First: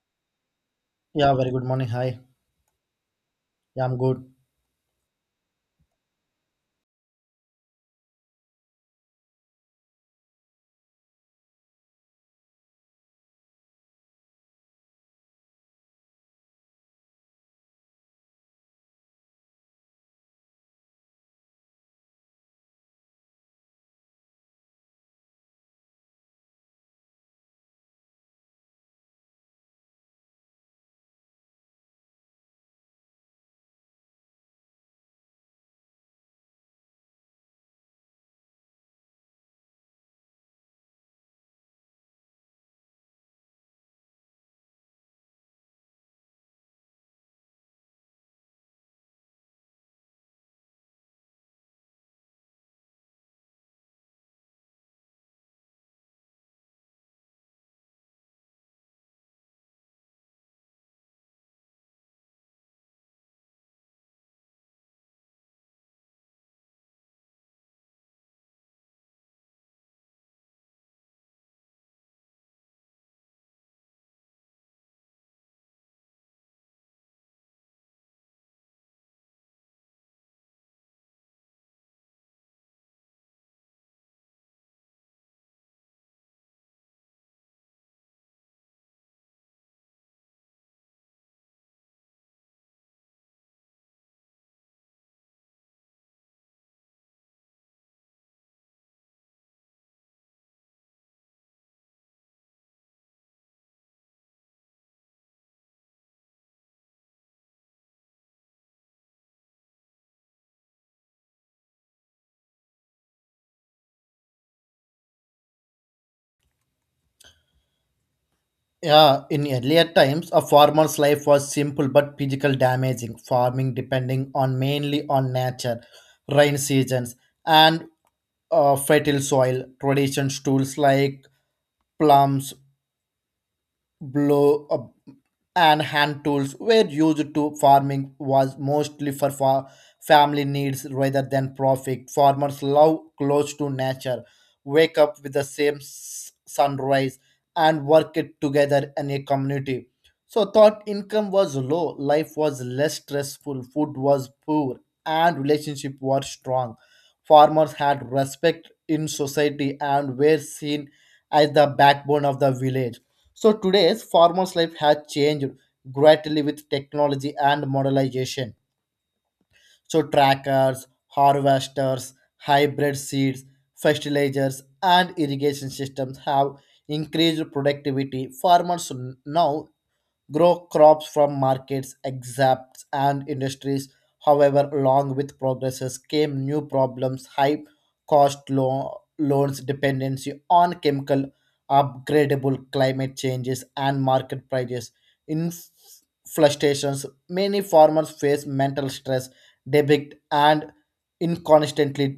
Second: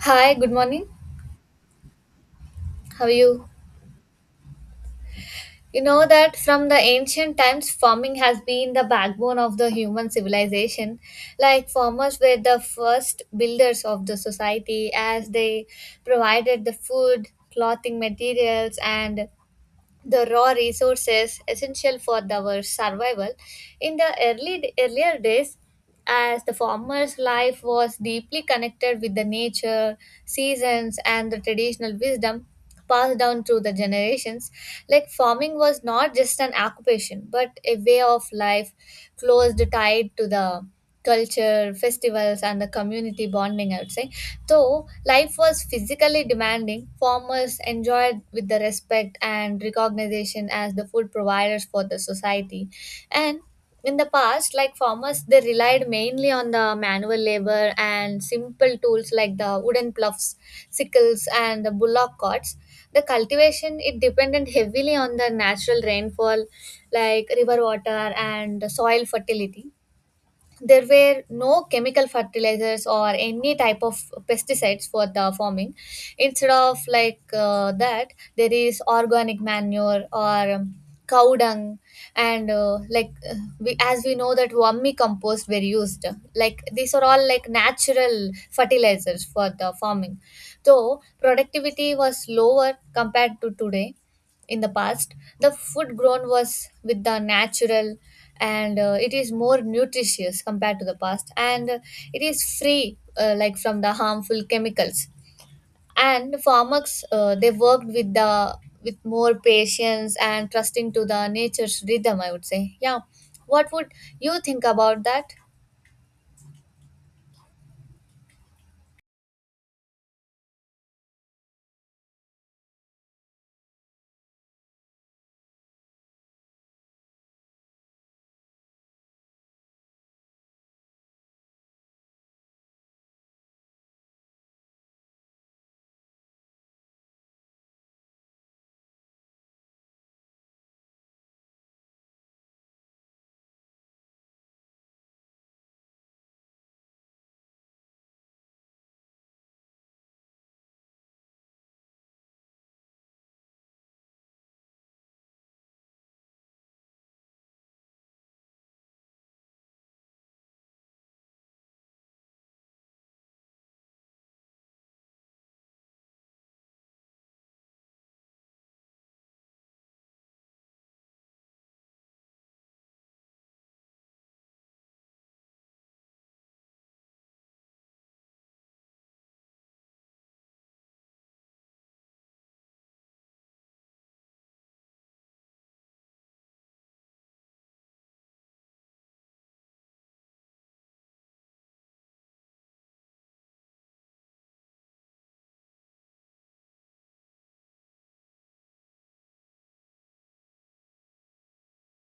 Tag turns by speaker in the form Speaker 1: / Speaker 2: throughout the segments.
Speaker 1: Hi, good morning.
Speaker 2: Yeah, very good morning. Hi.
Speaker 1: How are you?
Speaker 2: Yeah, I'm good.
Speaker 1: You know that from the ancient times, farming has been the backbone of the human civilization. Like, farmers were the first builders of the society as they provided the food, clothing materials, and the raw resources essential for our survival. In the early earlier days, as the farmer's life was deeply connected with the nature, seasons, and the traditional wisdom passed down through the generations. Like farming was not just an occupation, but a way of life closely tied to the culture, festivals, and the community bonding, I would say. Though life was physically demanding, farmers enjoyed with the respect and recognition as the food providers for the society. And in the past, like, farmers they relied mainly on the manual labor and simple tools like the wooden ploughs, sickles, and the bullock carts. The cultivation it depended heavily on the natural rainfall, like river water and the soil fertility. There were no chemical fertilizers or any type of pesticides for the farming. Instead of like that, there is organic manure or cow dung, and we, as we know that vermi compost were used. Like these are all like natural fertilizers for the farming. Though productivity was lower compared to today, in the past the food grown was with the natural, and it is more nutritious compared to the past, and it is free, like, from the harmful chemicals. And farmers they worked with the, with more patience and trusting to the nature's rhythm, I would say. Yeah, what would you think about that?
Speaker 2: Yeah, in earlier times, a farmer's life was simple but physical damaging. Farming depending on mainly on nature, rain seasons, and fertile soil. Traditional tools like plums, blow up and hand tools were used to farming was mostly for family needs rather than profit. Farmers love close to nature, wake up with the same sunrise and work it together in a community. So thought income was low, life was less stressful, food was poor, and relationship were strong. Farmers had respect in society and were seen as the backbone of the village. So today's farmers' life has changed greatly with technology and modernization. So trackers, harvesters, hybrid seeds, fertilizers, and irrigation systems have increased productivity. Farmers now grow crops from markets, exapts, and industries. However, along with progresses came new problems, high cost, loans, dependency on chemical, upgradable climate changes, and market prices. In frustrations, many farmers face mental stress, debit, and inconstantly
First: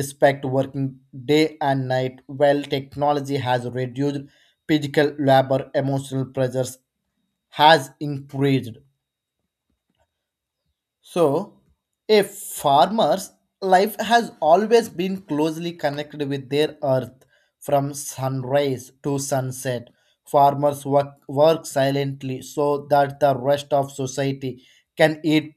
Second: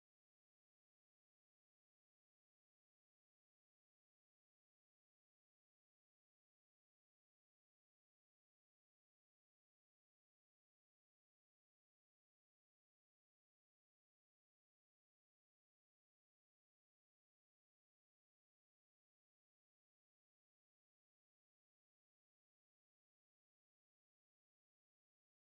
Speaker 2: despite working day and night. While technology has reduced physical labor, emotional pressures has increased. So, a farmer's life has always been closely connected with their earth, from sunrise to sunset. Farmers work silently so that the rest of society can eat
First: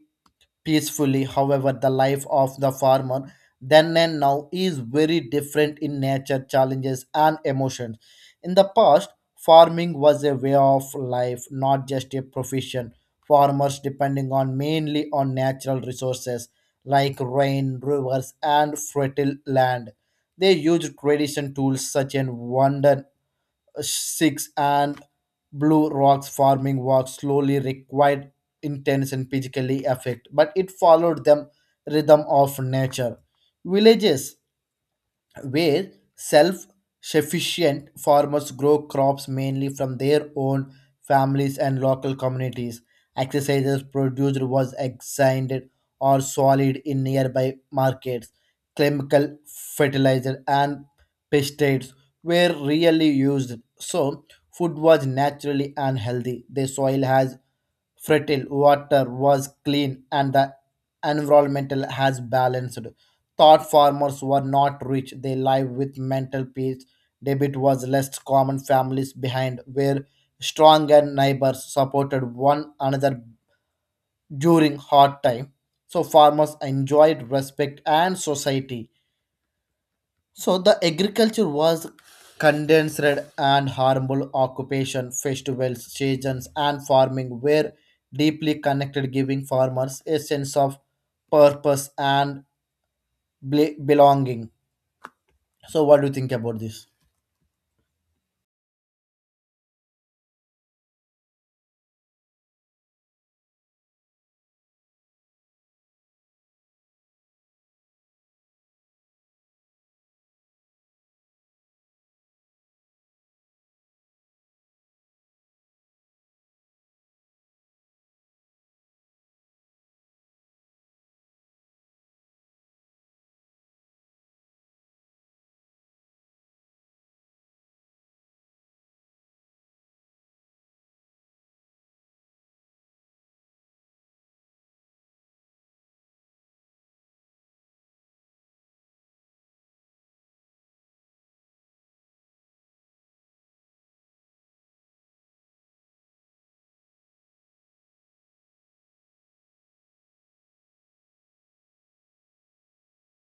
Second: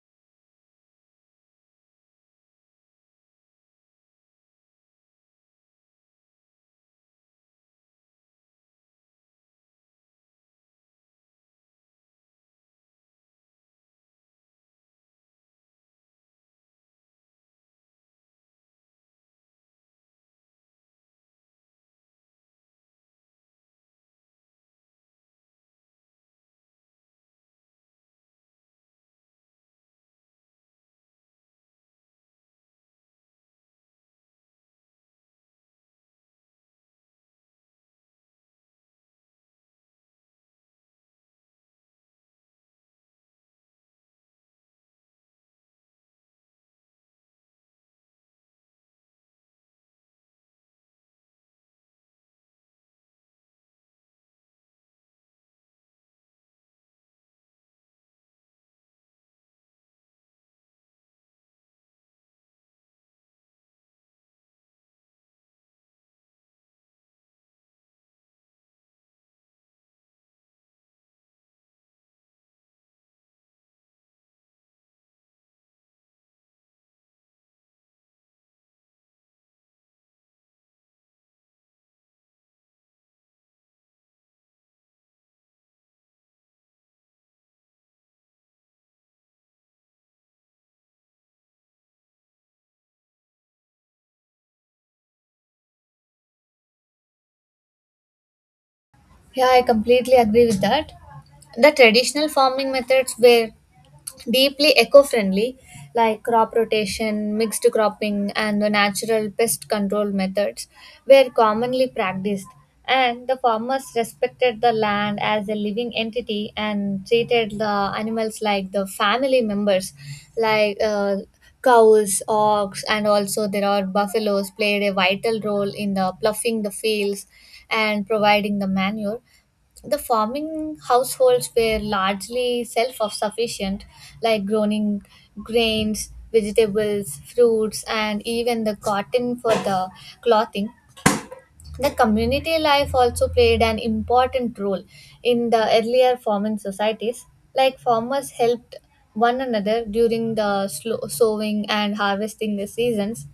Speaker 2: peacefully. However, the life of the farmer then and now is very different in nature, challenges, and emotions. In the past, farming was a way of life, not just a profession. Farmers depending on mainly on natural resources like rain, rivers, and fertile land. They used tradition tools such as wonder six and blue rocks. Farming work slowly required intense and physically effect, but it followed them rhythm of nature. Villages where self sufficient, farmers grow crops mainly from their own families and local communities. Exercises produced was exchanged or sold in nearby markets. Chemical fertilizer and pesticides were rarely used, so food was naturally unhealthy. The soil has fertile, water was clean, and the environmental has balanced. Thought farmers were not rich, they live with mental peace. Debit was less common, families behind were strong, and neighbors supported one another during hard time. So farmers enjoyed respect and society, so the agriculture was condensed and harmful occupation. Festivals, seasons, and farming were deeply connected, giving farmers a sense of purpose and belonging. So what do you think about this?
Speaker 1: Yeah, I completely agree with that. The traditional farming methods were deeply eco friendly, like crop rotation, mixed cropping, and the natural pest control methods were commonly practiced. And the farmers respected the land as a living entity and treated the animals like the family members, like, cows, ox, and also there are buffaloes played a vital role in the ploughing the fields and providing the manure. The farming households were largely self-sufficient, like growing grains, vegetables, fruits, and even the cotton for the clothing. The community life also played an important role in the earlier farming societies. Like, farmers helped one another during the slow sowing and harvesting the seasons.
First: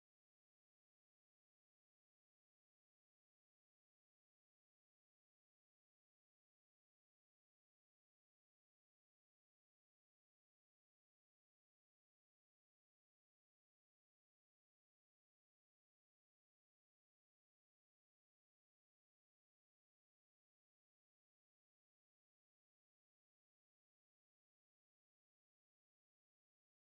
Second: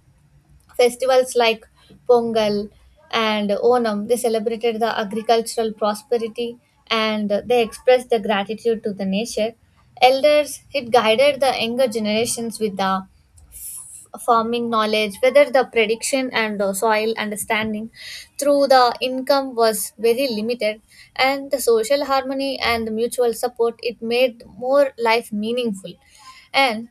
Speaker 1: Festivals like Pongal and Onam, they celebrated the agricultural prosperity and they expressed the gratitude to the nature. Elders it guided the younger generations with the farming knowledge, whether the prediction and soil understanding. Through the income was very limited, and the social harmony and the mutual support it made more life meaningful. And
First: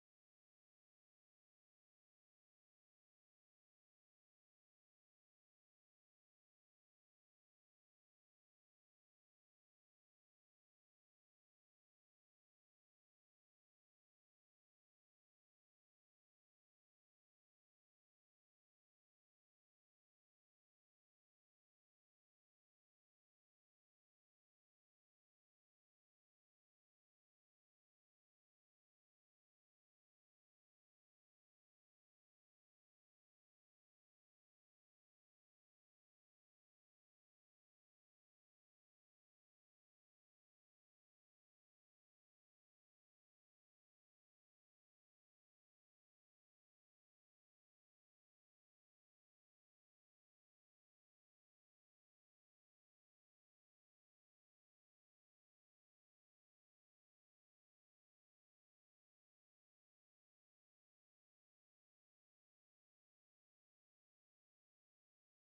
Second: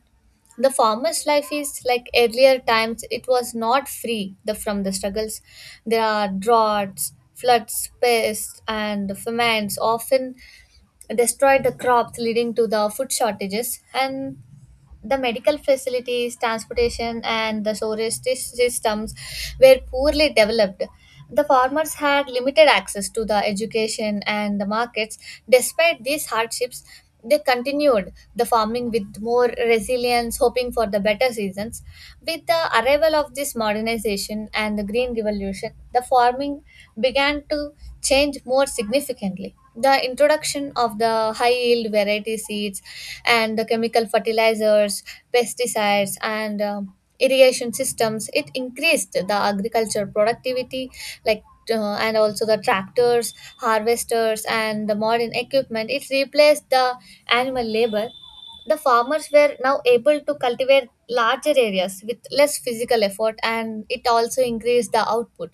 Speaker 1: the farmer's life is like earlier times, it was not free from the struggles. There are droughts, floods, pests, and famines often destroyed the crops, leading to the food shortages. And the medical facilities, transportation, and the storage systems were poorly developed. The farmers had limited access to the education and the markets. Despite these hardships, they continued the farming with more resilience, hoping for the better seasons. With the arrival of this modernization and the Green Revolution, the farming began to change more significantly. The introduction of the high yield variety seeds and the chemical fertilizers, pesticides, and irrigation systems it increased the agriculture productivity. Like and also the tractors, harvesters, and the modern equipment it replaced the animal labor. The farmers were now able to cultivate larger areas with less physical effort, and it also increased the output.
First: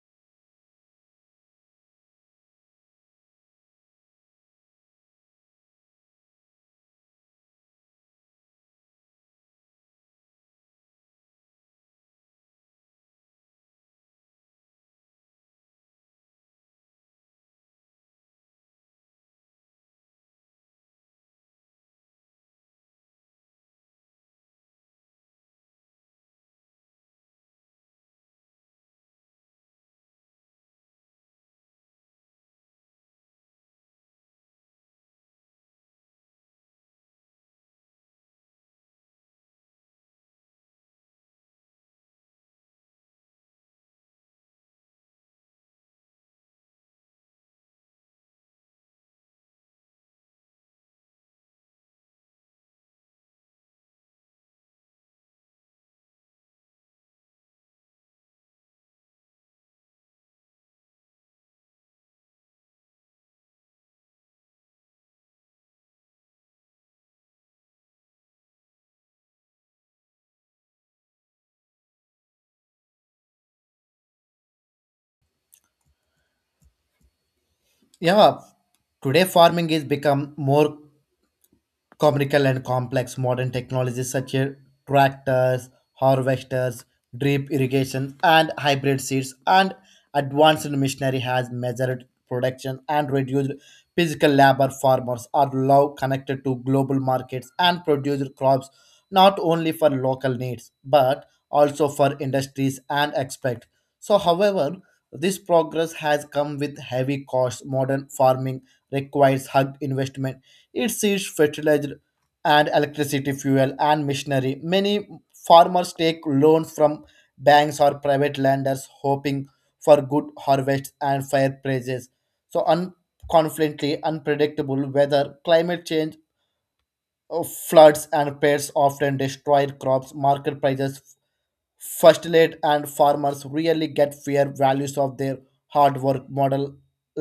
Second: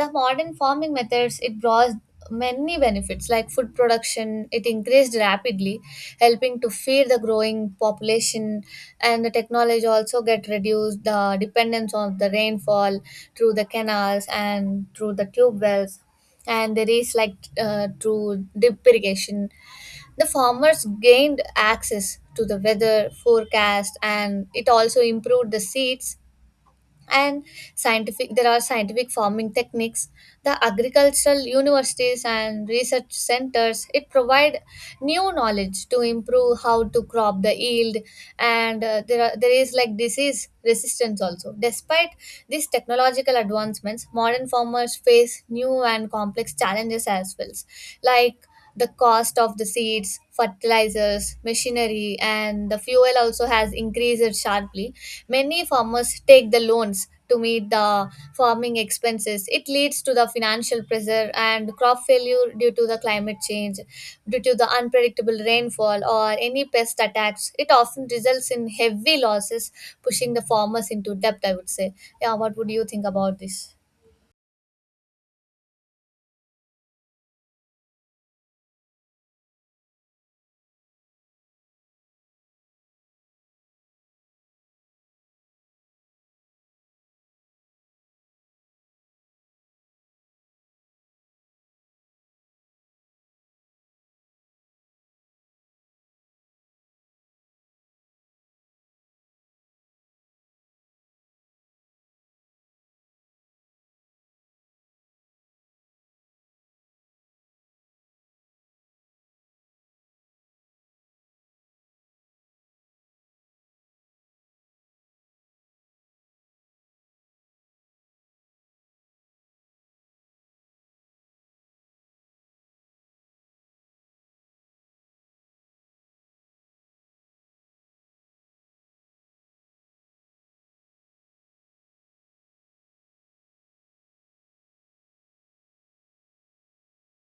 Speaker 1: The modern farming methods it brought many benefits, like food production it increased rapidly, helping to feed the growing population. And the technology also get reduced the dependence on the rainfall through the canals and through the tube wells, and there is like through deep irrigation. The farmers gained access to the weather forecast, and it also improved the seeds and scientific farming techniques. The agricultural universities and research centers it provide new knowledge to improve how to crop the yield, and there is like disease resistance also. Despite these technological advancements, modern farmers face new and complex challenges as well, like the cost of the seeds, fertilizers, machinery, and the fuel also has increased sharply. Many farmers take the loans to meet the farming expenses. It leads to the financial pressure and crop failure due to the climate change, due to the unpredictable rainfall or any pest attacks. It often results in heavy losses, pushing the farmers into debt, I would say. Yeah, what would you think about this?
Speaker 2: Yeah, today farming is become more comical and complex. Modern technologies such as tractors, harvesters, drip irrigation, and hybrid seeds, and advanced machinery has measured production and reduced physical labor. Farmers are now connected to global markets and produce crops not only for local needs but also for industries and export. So, however, this progress has come with heavy costs. Modern farming requires hard investment, it sees fertilizer and electricity, fuel and machinery. Many farmers take loans from banks or private lenders hoping for good harvests and fair prices. So un- confidently unpredictable weather, climate change, floods and pests often destroy crops, market prices first late, and farmers really get fair values of their hard work model,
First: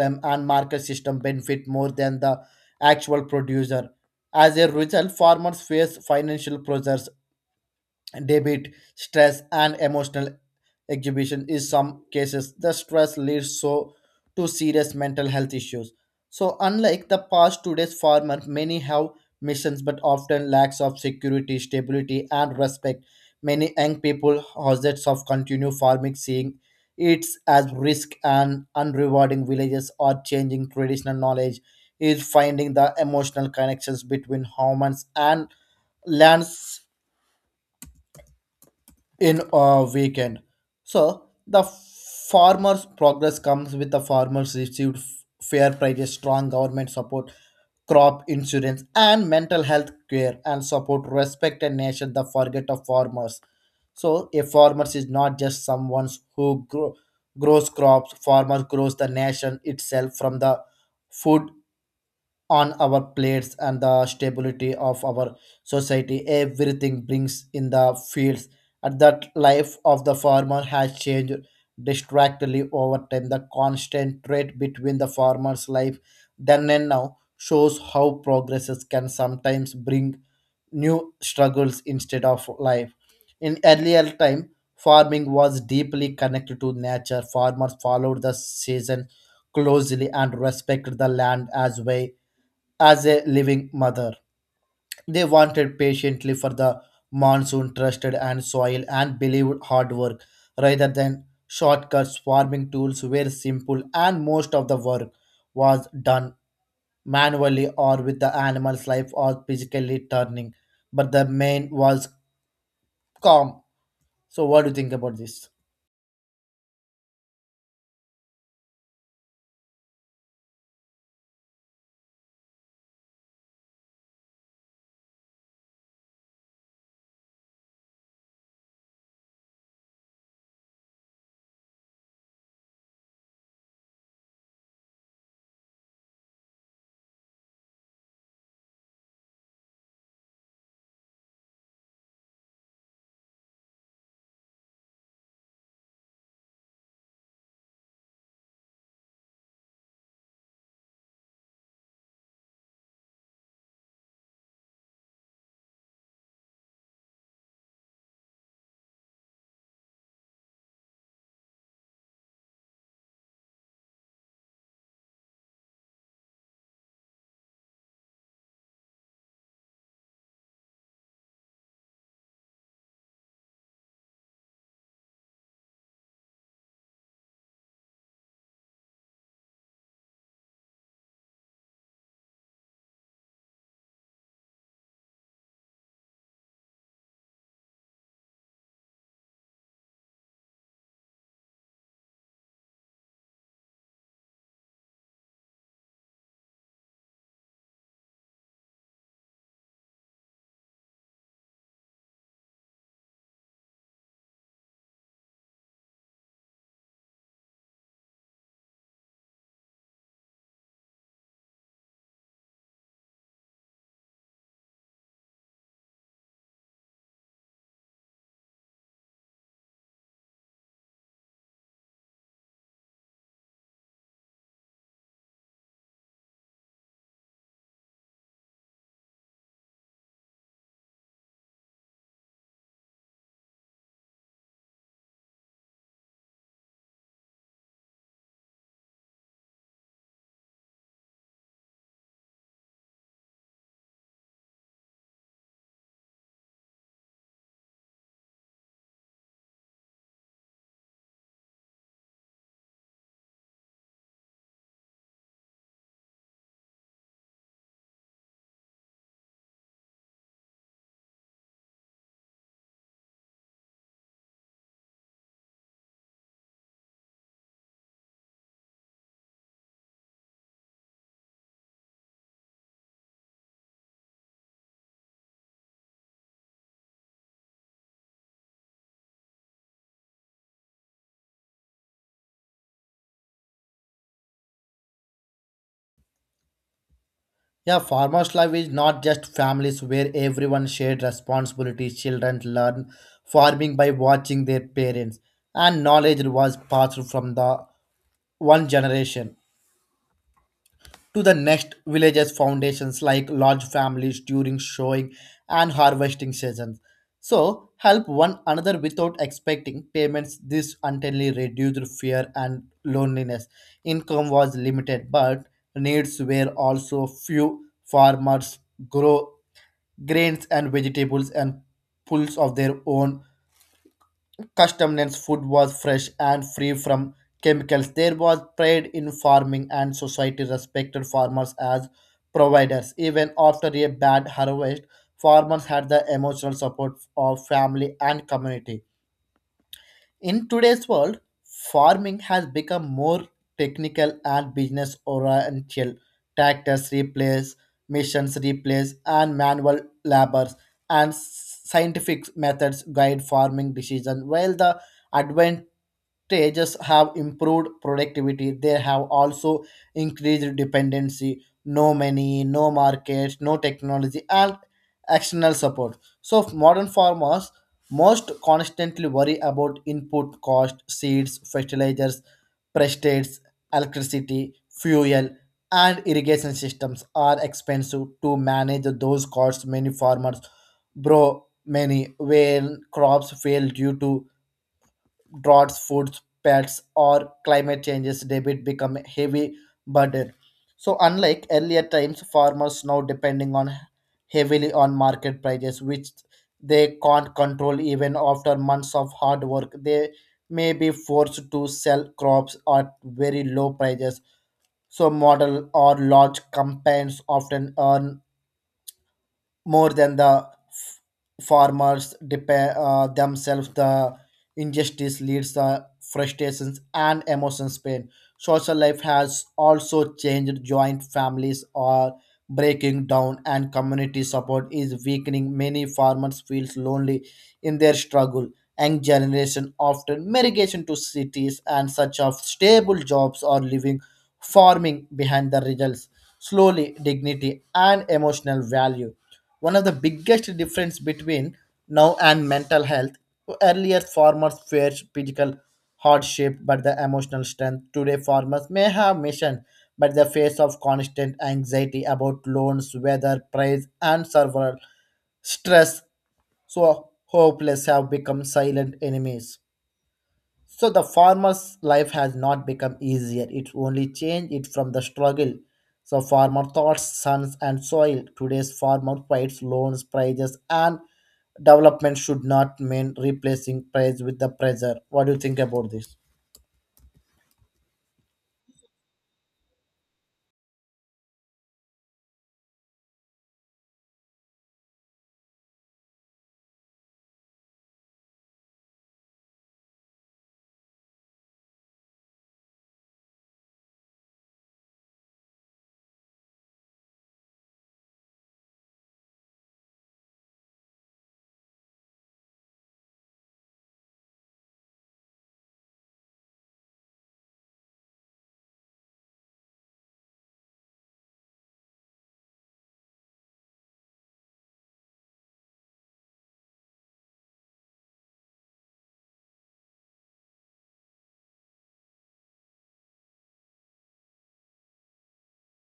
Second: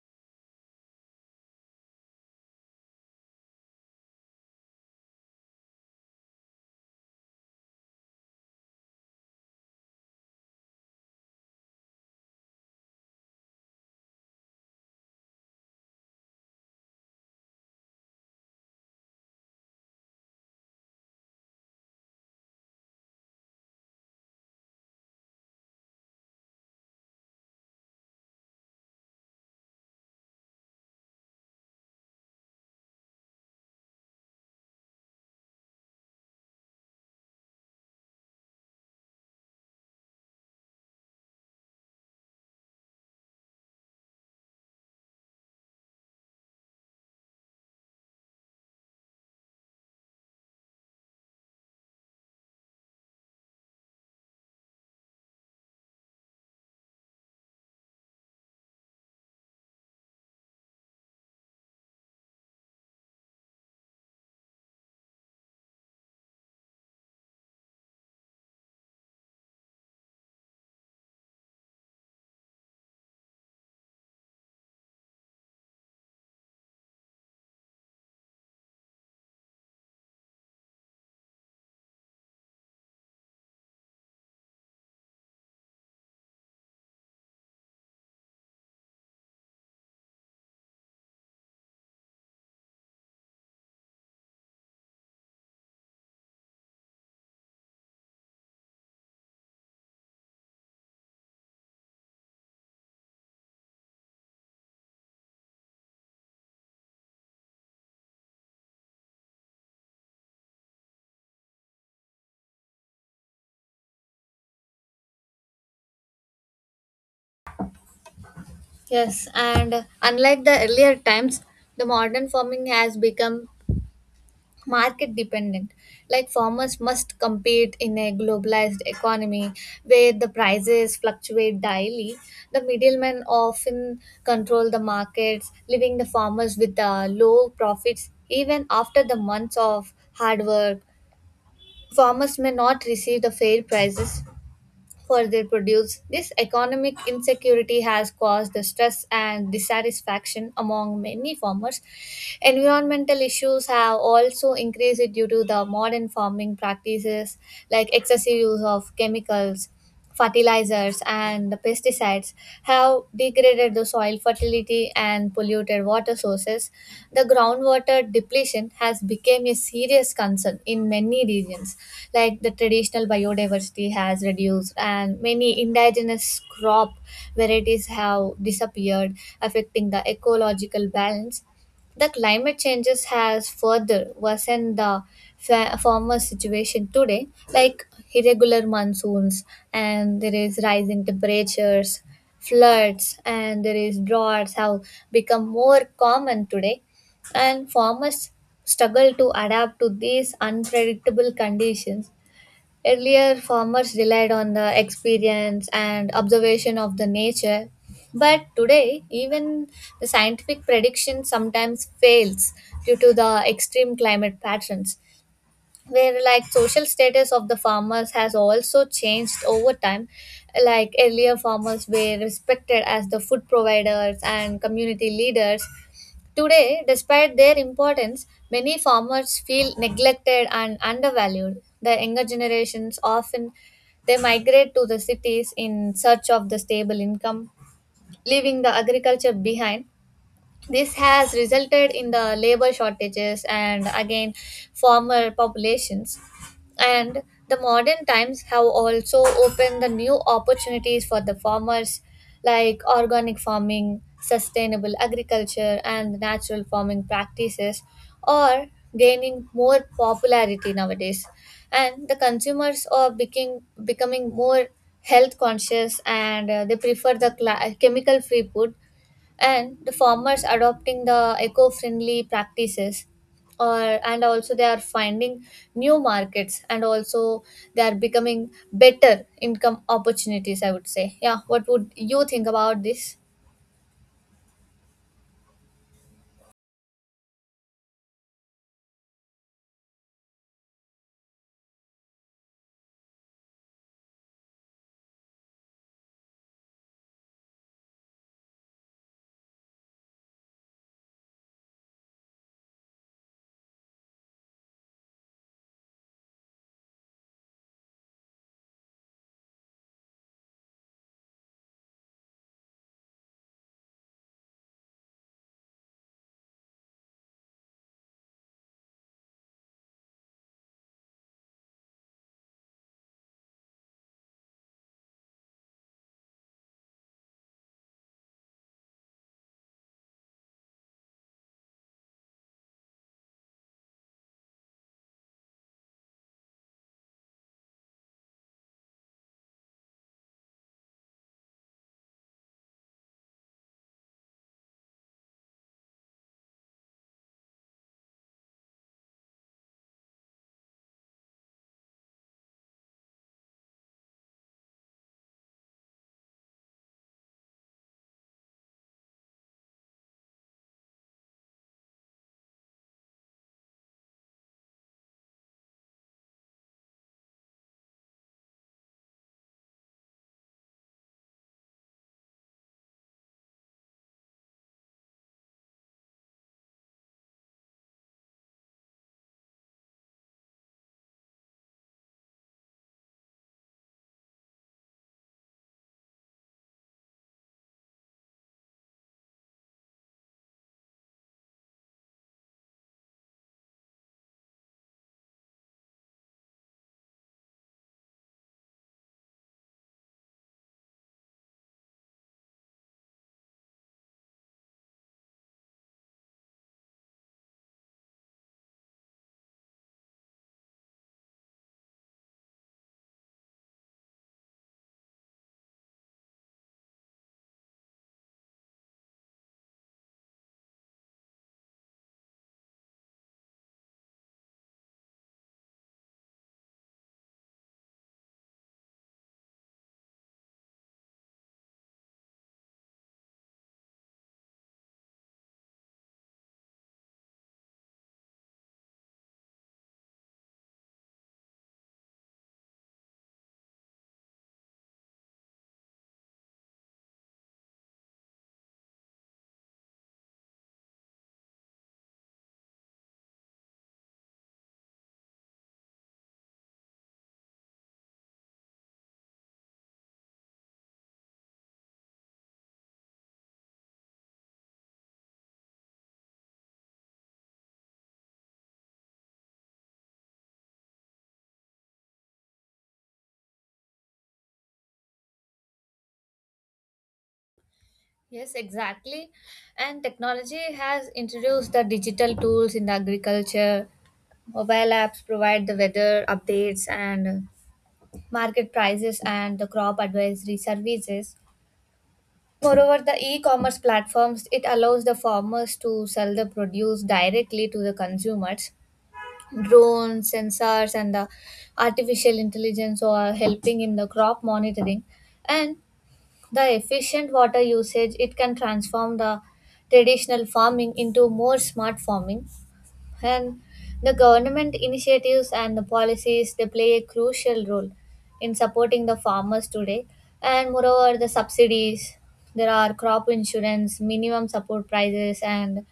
Speaker 2: and market system benefit more than the actual producer. As a result, farmers face financial pressures, debit, stress, and emotional exhibition. In some cases, the stress leads so to serious mental health issues. So, unlike the past, today's farmer many have missions but often lacks of security, stability, and respect. Many young people hazards of continue farming, seeing it as risk and unrewarding. Villages are changing, traditional knowledge is finding the emotional connections between humans and lands in a weekend. So the farmers' progress comes with the farmers received fair prices, strong government support, crop insurance, and mental health care and support. Respect and nation the forget of farmers. So a farmer is not just someone who grows crops. Farmer grows the nation itself, from the food on our plates and the stability of our society. Everything brings in the fields. At that life of the farmer has changed distractedly over time. The constant trade between the farmer's life then and now shows how progresses can sometimes bring new struggles instead of life. In earlier time, farming was deeply connected to nature. Farmers followed the season closely and respected the land as well as a living mother. They wanted patiently for the monsoon, trusted and soil, and believed hard work rather than shortcuts. Farming tools were simple, and most of the work was done manually or with the animal's life or physically turning. But the main was calm. So, what do you think about this?
Speaker 1: Yes, and unlike the earlier times, the modern farming has become market dependent. Like, farmers must compete in a globalized economy where the prices fluctuate daily. The middlemen often control the markets, leaving the farmers with low profits even after the months of hard work. Farmers may not receive the fair prices for their produce. This economic insecurity has caused the stress and dissatisfaction among many farmers. Environmental issues have also increased due to the modern farming practices, like excessive use of chemicals. Fertilizers and the pesticides have degraded the soil fertility and polluted water sources. The groundwater depletion has become a serious concern in many regions. Like the traditional biodiversity has reduced and many indigenous crop varieties have disappeared, affecting the ecological balance. The climate changes has further worsened the former situation today, like irregular monsoons, and there is rising temperatures, floods, and there is droughts have become more common today, and farmers struggle to adapt to these unpredictable conditions. Earlier, farmers relied on the experience and observation of the nature, but today, even the scientific prediction sometimes fails due to the extreme climate patterns. Where like social status of the farmers has also changed over time. Like earlier, farmers were respected as the food providers and community leaders. Today, despite their importance, many farmers feel neglected and undervalued. The younger generations often they migrate to the cities in search of the stable income, leaving the agriculture behind. This has resulted in the labor shortages and again farmer populations. And the modern times have also opened the new opportunities for the farmers, like organic farming, sustainable agriculture, and natural farming practices are gaining more popularity nowadays. And the consumers are becoming more health conscious, and they prefer the cla chemical free food. And the farmers adopting the eco-friendly practices or and also they are finding new markets, and also they are becoming better income opportunities, I would say. Yeah, what would you think about this?
Speaker 2: Yeah, farmers' life is not just families where everyone shared responsibilities. Children learn farming by watching their parents, and knowledge was passed from the one generation to the next. Villages foundations like large families during showing and harvesting seasons, so help one another without expecting payments. This ultimately reduced fear and loneliness. Income was limited but needs were also few. Farmers grow grains and vegetables and pulls of their own. Customness food was fresh and free from chemicals. There was pride in farming, and society respected farmers as providers. Even after a bad harvest, farmers had the emotional support of family and community. In today's world, farming has become more technical and business oriented. Tractors replace, machines replace, and manual labors and scientific methods guide farming decisions. While the advantages have improved productivity, they have also increased dependency. No money, no markets, no technology, and external support. So modern farmers most constantly worry about input cost, seeds, fertilizers, pesticides, electricity, fuel, and irrigation systems are expensive to manage those costs. Many when crops fail due to droughts, foods, pets, or climate changes, debit become a heavy burden. So unlike earlier times, farmers now depending on heavily on market prices, which they can't control. Even after months of hard work, they may be forced to sell crops at very low prices. So model or large campaigns often earn more than the farmers depend themselves. The injustice leads the frustrations and emotions pain. Social life has also changed, joint families are breaking down, and community support is weakening. Many farmers feels lonely in their struggle. Young generation often migration to cities and such of stable jobs or living farming behind, the results slowly dignity and emotional value. One of the biggest difference between now and mental health, earlier farmers faced physical hardship but the emotional strength. Today farmers may have mission but the face of constant anxiety about loans, weather, price and survival stress. So hopeless have become silent enemies. So the farmer's life has not become easier. It only changed it from the struggle. So farmer thoughts, sons and soil. Today's farmer fights loans, prices, and development should not mean replacing price with the pressure. What do you think about this?
Speaker 1: Yes, exactly. And technology has introduced the digital tools in the agriculture. Mobile apps provide the weather updates and market prices and the crop advisory services. Moreover, the e-commerce platforms it allows the farmers to sell the produce directly to the consumers. Drones, sensors, and the artificial intelligence are helping in the crop monitoring, and the efficient water usage it can transform the traditional farming into more smart farming. And the government initiatives and the policies they play a crucial role in supporting the farmers today. And moreover, the subsidies, there are crop insurance, minimum support prices, and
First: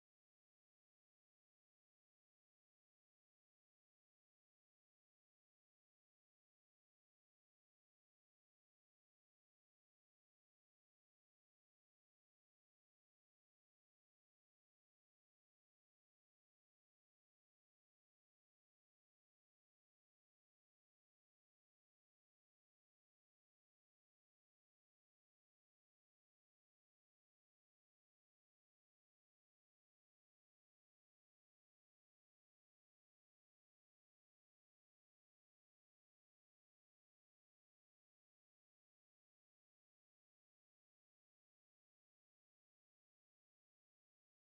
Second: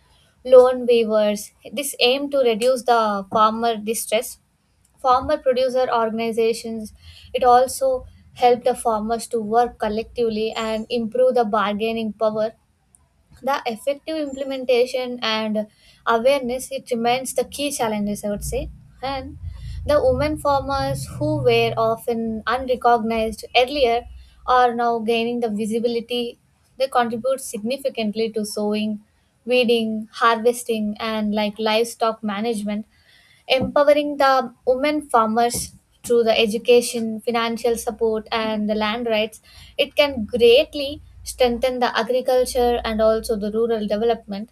Speaker 1: loan waivers. This aim to reduce the farmer distress. Farmer producer organizations, it also help the farmers to work collectively and improve the bargaining power. The effective implementation and awareness it remains the key challenges, I would say. And the women farmers who were often unrecognized earlier are now gaining the visibility. They contribute significantly to sowing, weeding, harvesting, and like livestock management. Empowering the women farmers through the education, financial support, and the land rights, it can greatly strengthen the agriculture and also the rural development.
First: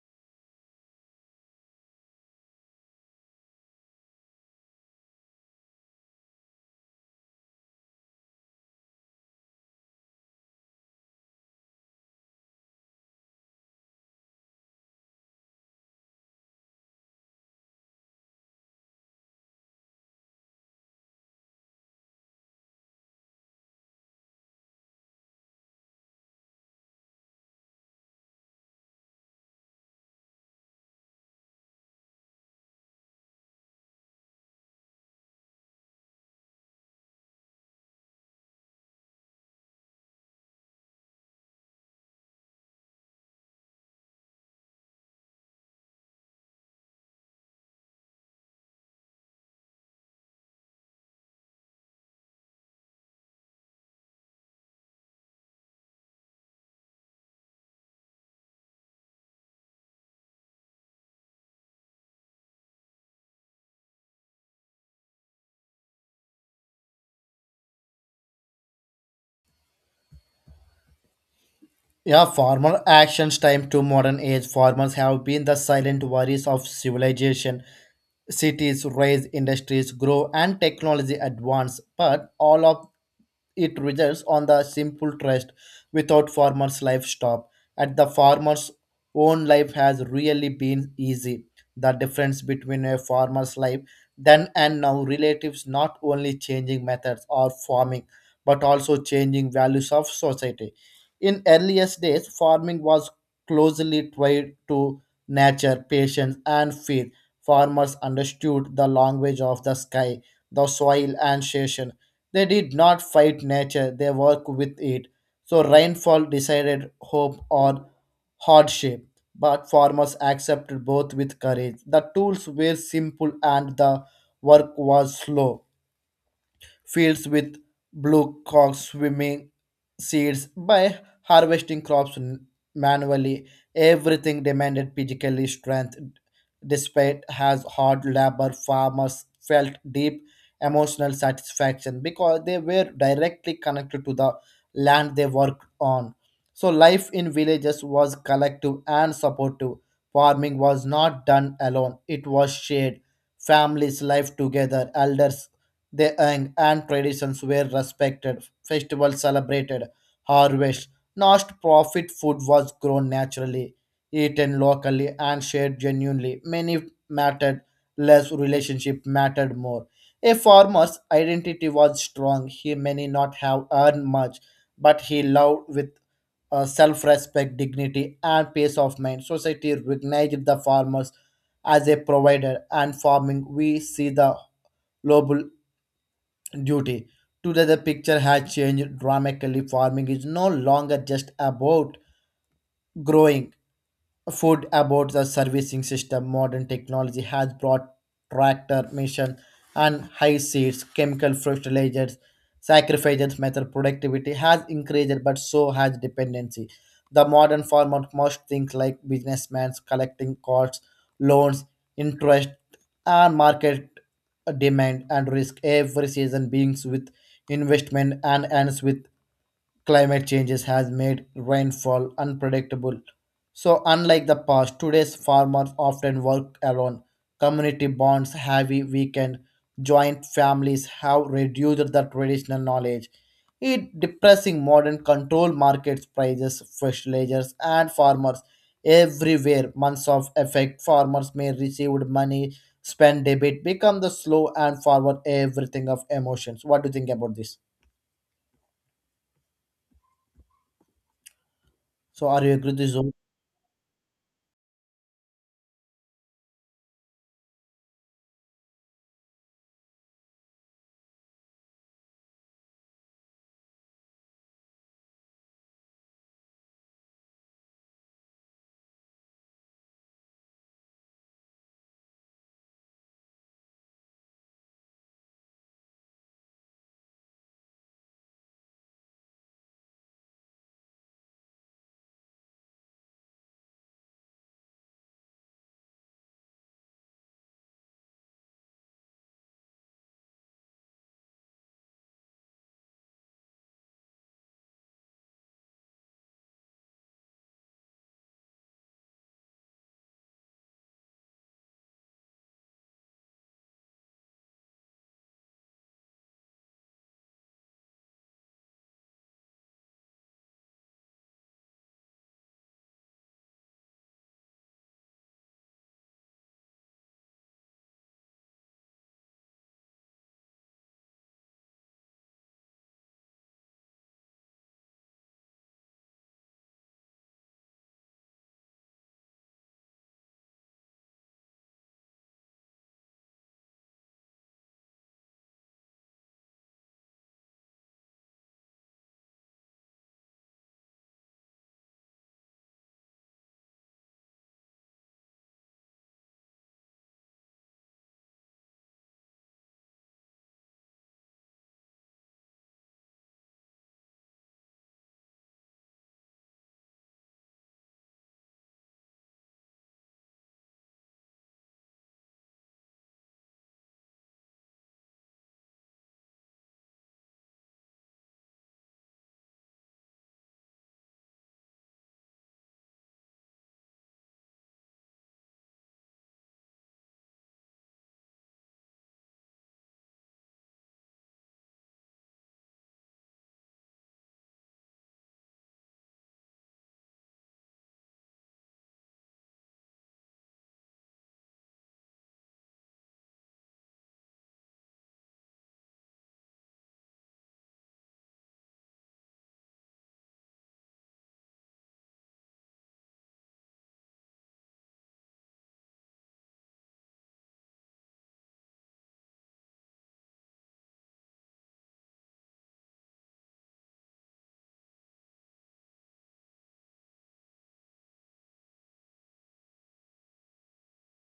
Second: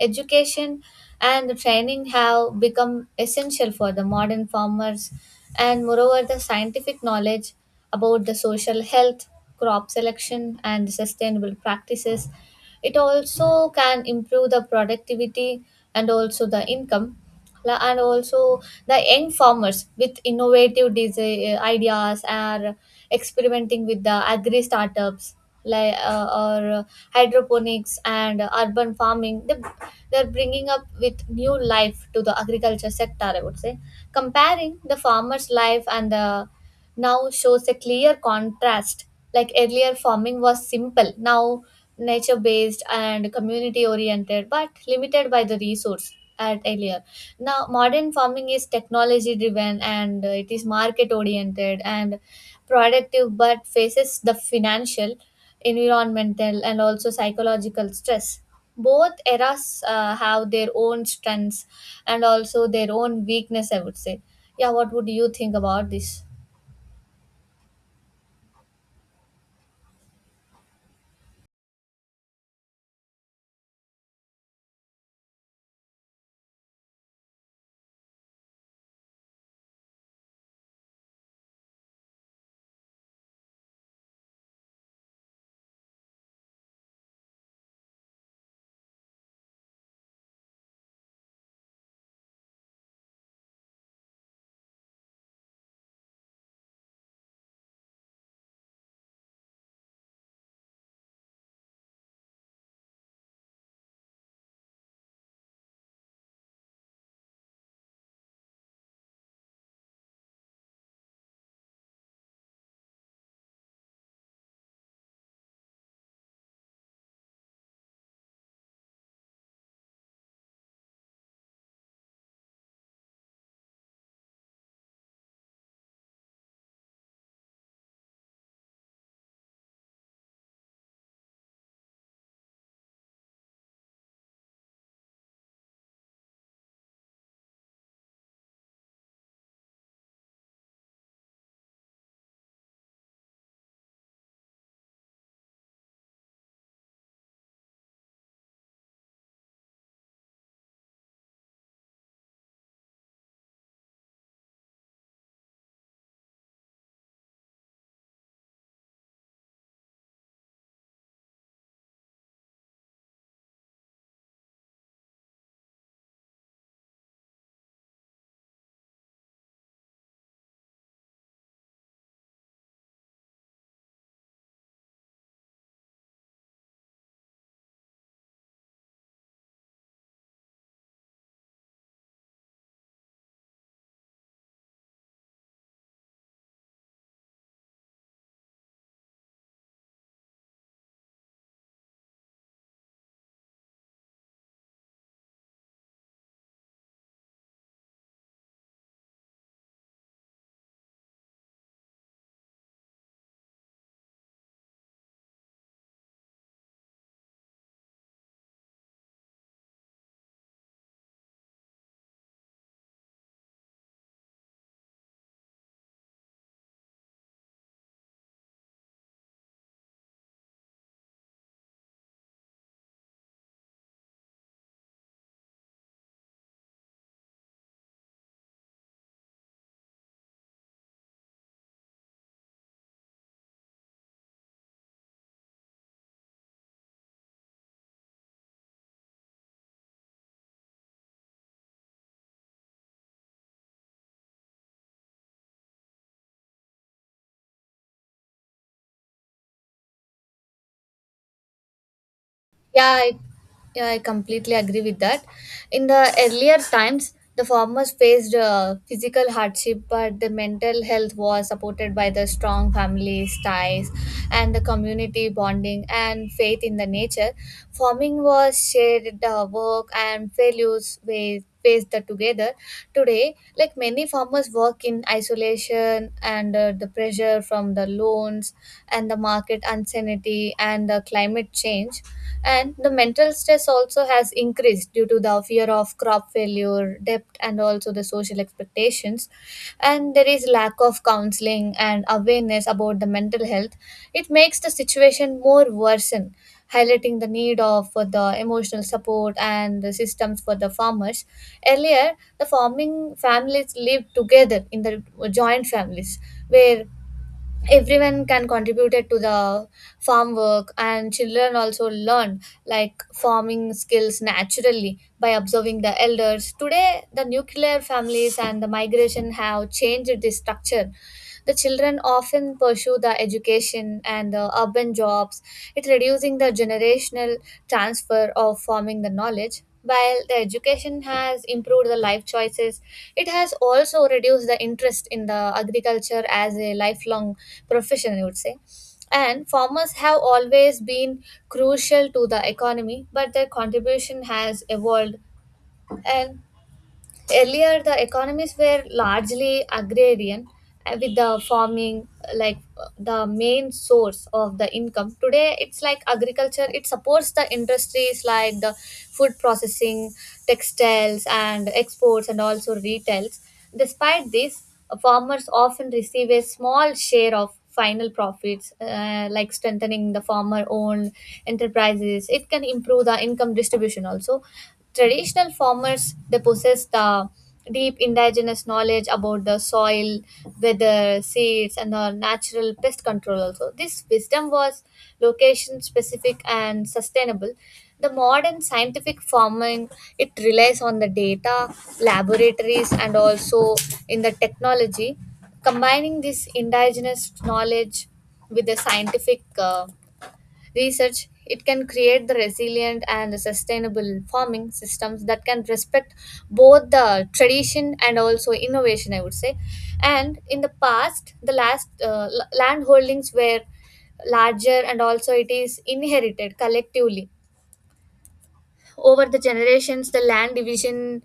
Speaker 1: Education and the training have become essential for the modern farmers, and moreover, the scientific knowledge about the social health, crop selection, and sustainable practices. It also can improve the productivity and also the income. And also the young farmers with innovative ideas are experimenting with the agri startups, like or hydroponics and urban farming, they're bringing up with new life to the agriculture sector, I would say. Comparing the farmer's life and the now shows a clear contrast. Like earlier, farming was simple, now nature based and community oriented, but limited by the resource at earlier. Now, modern farming is technology driven, and it is market oriented and productive, but faces the financial, environmental, and also psychological stress. Both eras have their own strengths and also their own weakness, I would say. Yeah, what would you think about this?
Speaker 2: Yeah, former actions time to modern age. Farmers have been the silent warriors of civilization. Cities rise, industries grow, and technology advance. But all of it results on the simple trust, without farmers' life stop. At the farmer's own life has really been easy. The difference between a farmer's life then and now relatives not only changing methods or farming, but also changing values of society. In earliest days, farming was closely tied to nature, patience, and faith. Farmers understood the language of the sky, the soil, and station. They did not fight nature, they worked with it. So rainfall decided hope or hardship, but farmers accepted both with courage. The tools were simple and the work was slow. Fields with blue cocks swimming seeds by harvesting crops manually. Everything demanded physical strength. Despite has hard labor, farmers felt deep emotional satisfaction because they were directly connected to the land they worked on. So life in villages was collective and supportive. Farming was not done alone; it was shared. Families live together, elders their and traditions were respected, festivals celebrated, harvest, not profit. Food was grown naturally, eaten locally, and shared genuinely. Many mattered less, relationship mattered more. A farmer's identity was strong. He may not have earned much, but he loved with self-respect, dignity, and peace of mind. Society recognized the farmers as a provider, and farming we see the global duty. Today, the picture has changed dramatically. Farming is no longer just about growing, food, about the servicing system. Modern technology has brought tractor mission and high seeds, chemical fertilizers sacrifices method. Productivity has increased but so has dependency. The modern farmer must think like businessmen, collecting costs, loans, interest, and market demand and risk. Every season begins with investment and ends with climate changes has made rainfall unpredictable. So unlike the past, today's farmers often work alone. Community bonds heavy weekend, joint families have reduced the traditional knowledge. It depressing modern control markets prices, fertilizers and farmers everywhere. Months of effect farmers may received money, spend debit, become the slow and forward everything of emotions. What do you think about this? So are you agree with this?
Speaker 1: Yeah, I, yeah, I completely agree with that. In the earlier times, the farmers faced physical hardship, but the mental health was supported by the strong family ties and the community bonding and faith in the nature. Farming was shared work and failures with faced that together. Today, like, many farmers work in isolation, and the pressure from the loans and the market uncertainty and the climate change and the mental stress also has increased due to the fear of crop failure debt and also the social expectations, and there is lack of counseling and awareness about the mental health. It makes the situation more worsen, highlighting the need of for the emotional support and the systems for the farmers. Earlier, the farming families lived together in the joint families, where everyone can contribute it to the farm work, and children also learn, like, farming skills naturally by observing the elders. Today, the nuclear families and the migration have changed the structure. The children often pursue the education and the urban jobs, it reducing the generational transfer of farming the knowledge. While the education has improved the life choices, it has also reduced the interest in the agriculture as a lifelong profession, I would say. And farmers have always been crucial to the economy, but their contribution has evolved. And earlier, the economies were largely agrarian, with the farming like the main source of the income. Today, it's like agriculture. It supports the industries like the food processing, textiles, and exports, and also retails. Despite this, farmers often receive a small share of final profits. Like, strengthening the farmer owned enterprises, it can improve the income distribution also. Traditional farmers, they possess the deep indigenous knowledge about the soil, weather, seeds, and the natural pest control. Also, this wisdom was location specific and sustainable. The modern scientific farming, it relies on the data, laboratories, and also in the technology. Combining this indigenous knowledge with the scientific research, it can create the resilient and sustainable farming systems that can respect both the tradition and also innovation, I would say. And in the past, the last land holdings were larger, and also it is inherited collectively. Over the generations, the land division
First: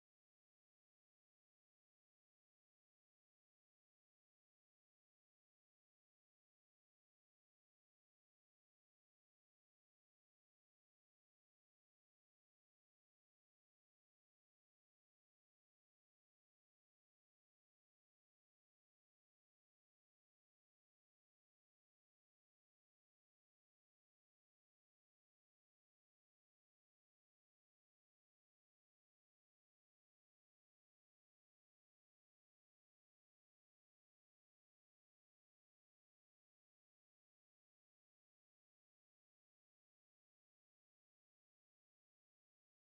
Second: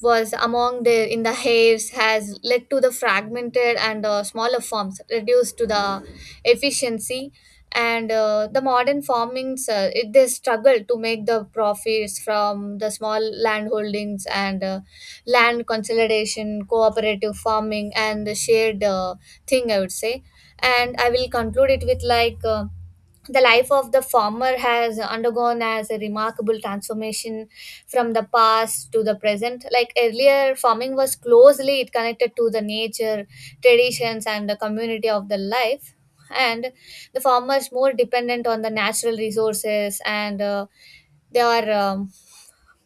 Speaker 1: was among the in the haves, has led to the fragmented and smaller farms, reduced to the efficiency. And the modern farmings, it, they struggle to make the profits from the small land holdings, and land consolidation, cooperative farming, and the shared thing, I would say. And I will conclude it with, like, the life of the farmer has undergone as a remarkable transformation from the past to the present. Like, earlier farming was closely connected to the nature, traditions, and the community of the life. And the farmers more dependent on the natural resources, and they are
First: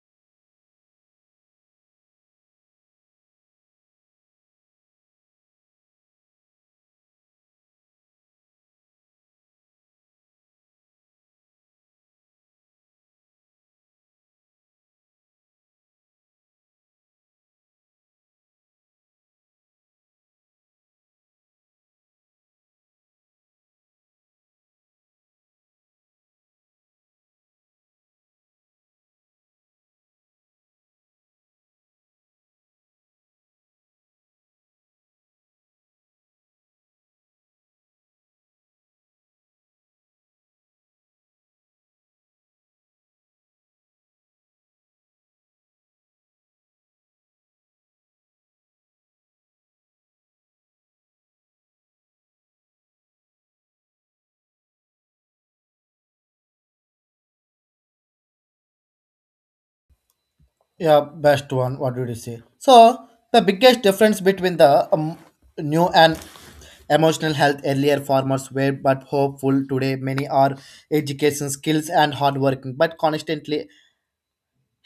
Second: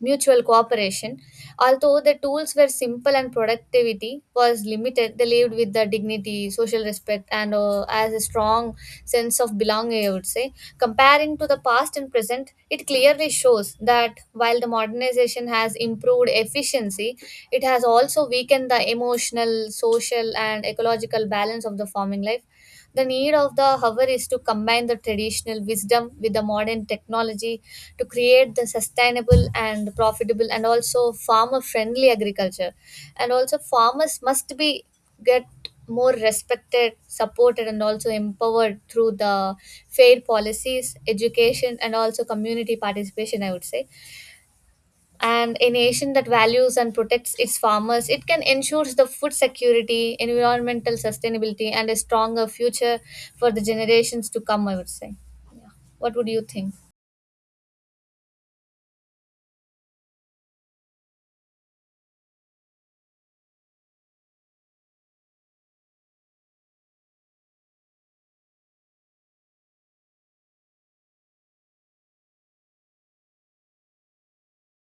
Speaker 1: mutual cooperation. Although the tools were simple and productivity was limited, they lived with the dignity, social respect, and as a strong sense of belonging, I would say. Comparing to the past and present, it clearly shows that while the modernization has improved efficiency, it has also weakened the emotional, social, and ecological balance of the farming life. The need of the hour is to combine the traditional wisdom with the modern technology to create the sustainable and profitable and also farmer friendly agriculture. And also, farmers must be get more respected, supported, and also empowered through the fair policies, education, and also community participation, I would say. And a nation that values and protects its farmers, it can ensure the food security, environmental sustainability, and a stronger future for the generations to come, I would say. Yeah. What would you think?
Speaker 2: Yeah, best one. What did you say? So the biggest difference between the new and emotional health, earlier farmers were but hopeful, today many are education skills and hard working but constantly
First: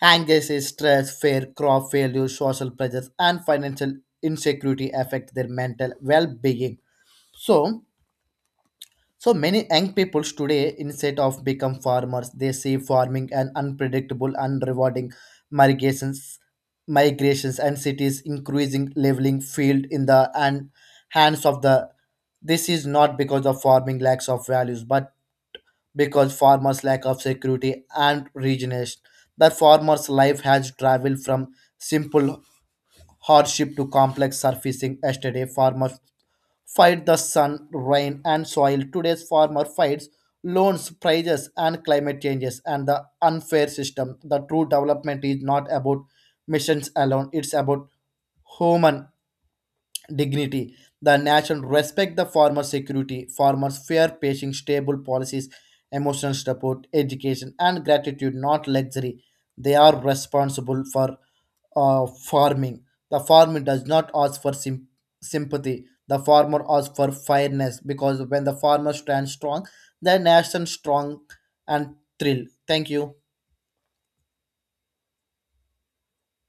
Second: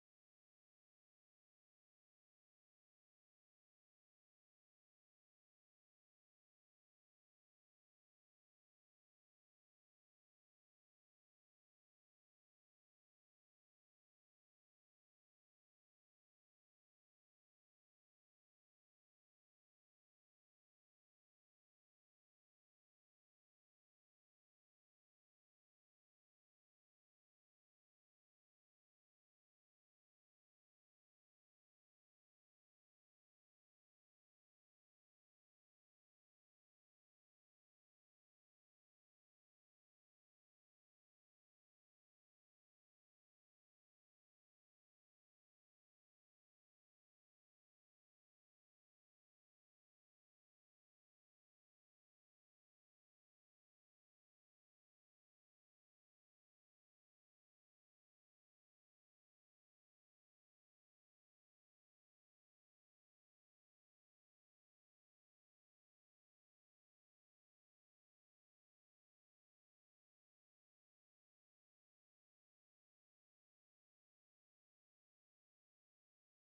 Speaker 2: anxiety, stress, fear, crop failure, social pressures, and financial insecurity affect their mental well-being. So so many young people today, instead of become farmers, they see farming an unpredictable and rewarding. Migrations, migrations and cities increasing leveling field in the and hands of the. This is not because of farming lacks of values, but because farmers lack of security and regeneration. The farmer's life has traveled from simple hardship to complex surfacing. Yesterday, farmers fight the sun, rain, and soil. Today's farmer fights loans, prices, and climate changes and the unfair system. The true development is not about missions alone, it's about human dignity. The nation respect the farmer's security, farmers fair pacing, stable policies, emotional support, education, and gratitude, not luxury. They are responsible for farming. The farmer does not ask for sympathy. The farmer asks for fairness, because when the farmer stands strong, the nation strong and thrill. Thank you.